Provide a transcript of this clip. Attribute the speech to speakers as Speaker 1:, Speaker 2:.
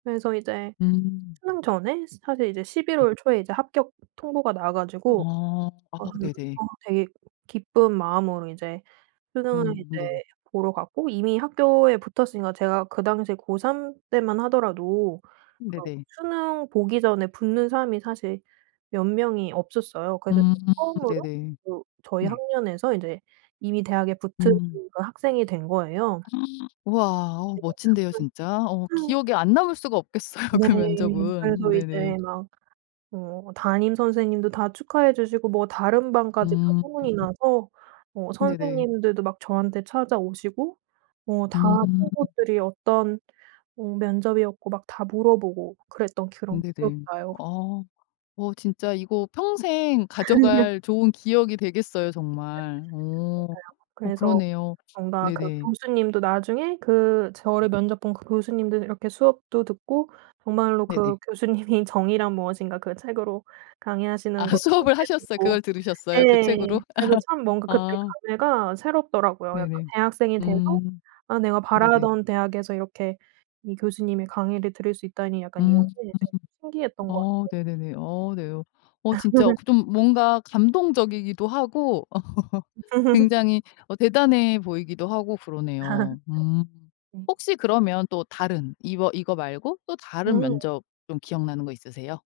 Speaker 1: 그래서 이제
Speaker 2: 음.
Speaker 1: 수능 전에 사실 이제 12
Speaker 2: 네.
Speaker 1: 월 초에 이제 합격 통보가 나와 가지고
Speaker 2: 어. 아
Speaker 1: 아
Speaker 2: 네네.
Speaker 1: 어 되게 기쁜 마음으로 이제 수능을
Speaker 2: 음
Speaker 1: 이제
Speaker 2: 네.
Speaker 1: 보러 갔고 이미 학교에 붙었으니까 제가 그 당시에 고3 때만 하더라도 그
Speaker 2: 네네.
Speaker 1: 수능 보기 전에 붙는 사람이 사실 몇 명이 없었어요. 그래서
Speaker 2: 음.
Speaker 1: 제가 처음으로
Speaker 2: 네네.
Speaker 1: 그 저희
Speaker 2: 네.
Speaker 1: 학년에서 이제 이미 대학에 붙은
Speaker 2: 음.
Speaker 1: 그 학생이 된 거예요.
Speaker 2: 와. 어
Speaker 1: 네.
Speaker 2: 멋진데요 진짜. 어 기억에 안 남을 수가 없겠어요,
Speaker 1: 네.
Speaker 2: 그 면접은.
Speaker 1: 그래서
Speaker 2: 네네.
Speaker 1: 이제 막 어 담임 선생님도 다 축하해 주시고 뭐 다른 반까지 다
Speaker 2: 음.
Speaker 1: 소문이 나서 어
Speaker 2: 네네.
Speaker 1: 선생님들도 막 저한테 찾아오시고 뭐 다
Speaker 2: 음.
Speaker 1: 친구들이 어떤 뭐 면접이었고 막 다 물어보고 그랬던 그런 기억이
Speaker 2: 네네.
Speaker 1: 나요.
Speaker 2: 어. 어. 진짜 이거 평생 가져갈 좋은 기억이 되겠어요,
Speaker 1: 네
Speaker 2: 정말. 어.
Speaker 1: 맞아요.
Speaker 2: 어
Speaker 1: 그래서
Speaker 2: 그러네요.
Speaker 1: 뭔가 그
Speaker 2: 네네.
Speaker 1: 교수님도 나중에 그 저를 면접 본 그 교수님들 이렇게 수업도 듣고 정말로
Speaker 2: 네네.
Speaker 1: 그 교수님이 정의란 무엇인가 그 책으로 강의하시는
Speaker 2: 아
Speaker 1: 것도
Speaker 2: 수업을
Speaker 1: 이제
Speaker 2: 하셨어요?
Speaker 1: 듣고
Speaker 2: 그걸 들으셨어요, 그
Speaker 1: 예.
Speaker 2: 책으로?
Speaker 1: 그래서 참 뭔가 그때
Speaker 2: 아.
Speaker 1: 감회가 새롭더라고요. 약간
Speaker 2: 네네.
Speaker 1: 대학생이 돼서
Speaker 2: 음.
Speaker 1: 아 내가
Speaker 2: 네네.
Speaker 1: 바라던 대학에서 이렇게 이 교수님의 강의를 들을 수 있다니 약간 이런
Speaker 2: 음.
Speaker 1: 게 되게 신기했던 것
Speaker 2: 어
Speaker 1: 같아요.
Speaker 2: 네네네. 어 네. 어 진짜 그 좀 뭔가 감동적이기도 하고 굉장히 어 대단해 보이기도 하고 그러네요. 음.
Speaker 1: 네.
Speaker 2: 혹시 그러면 또 다른 이워 이거 말고 또 다른
Speaker 1: 음.
Speaker 2: 면접 좀 기억나는 거 있으세요?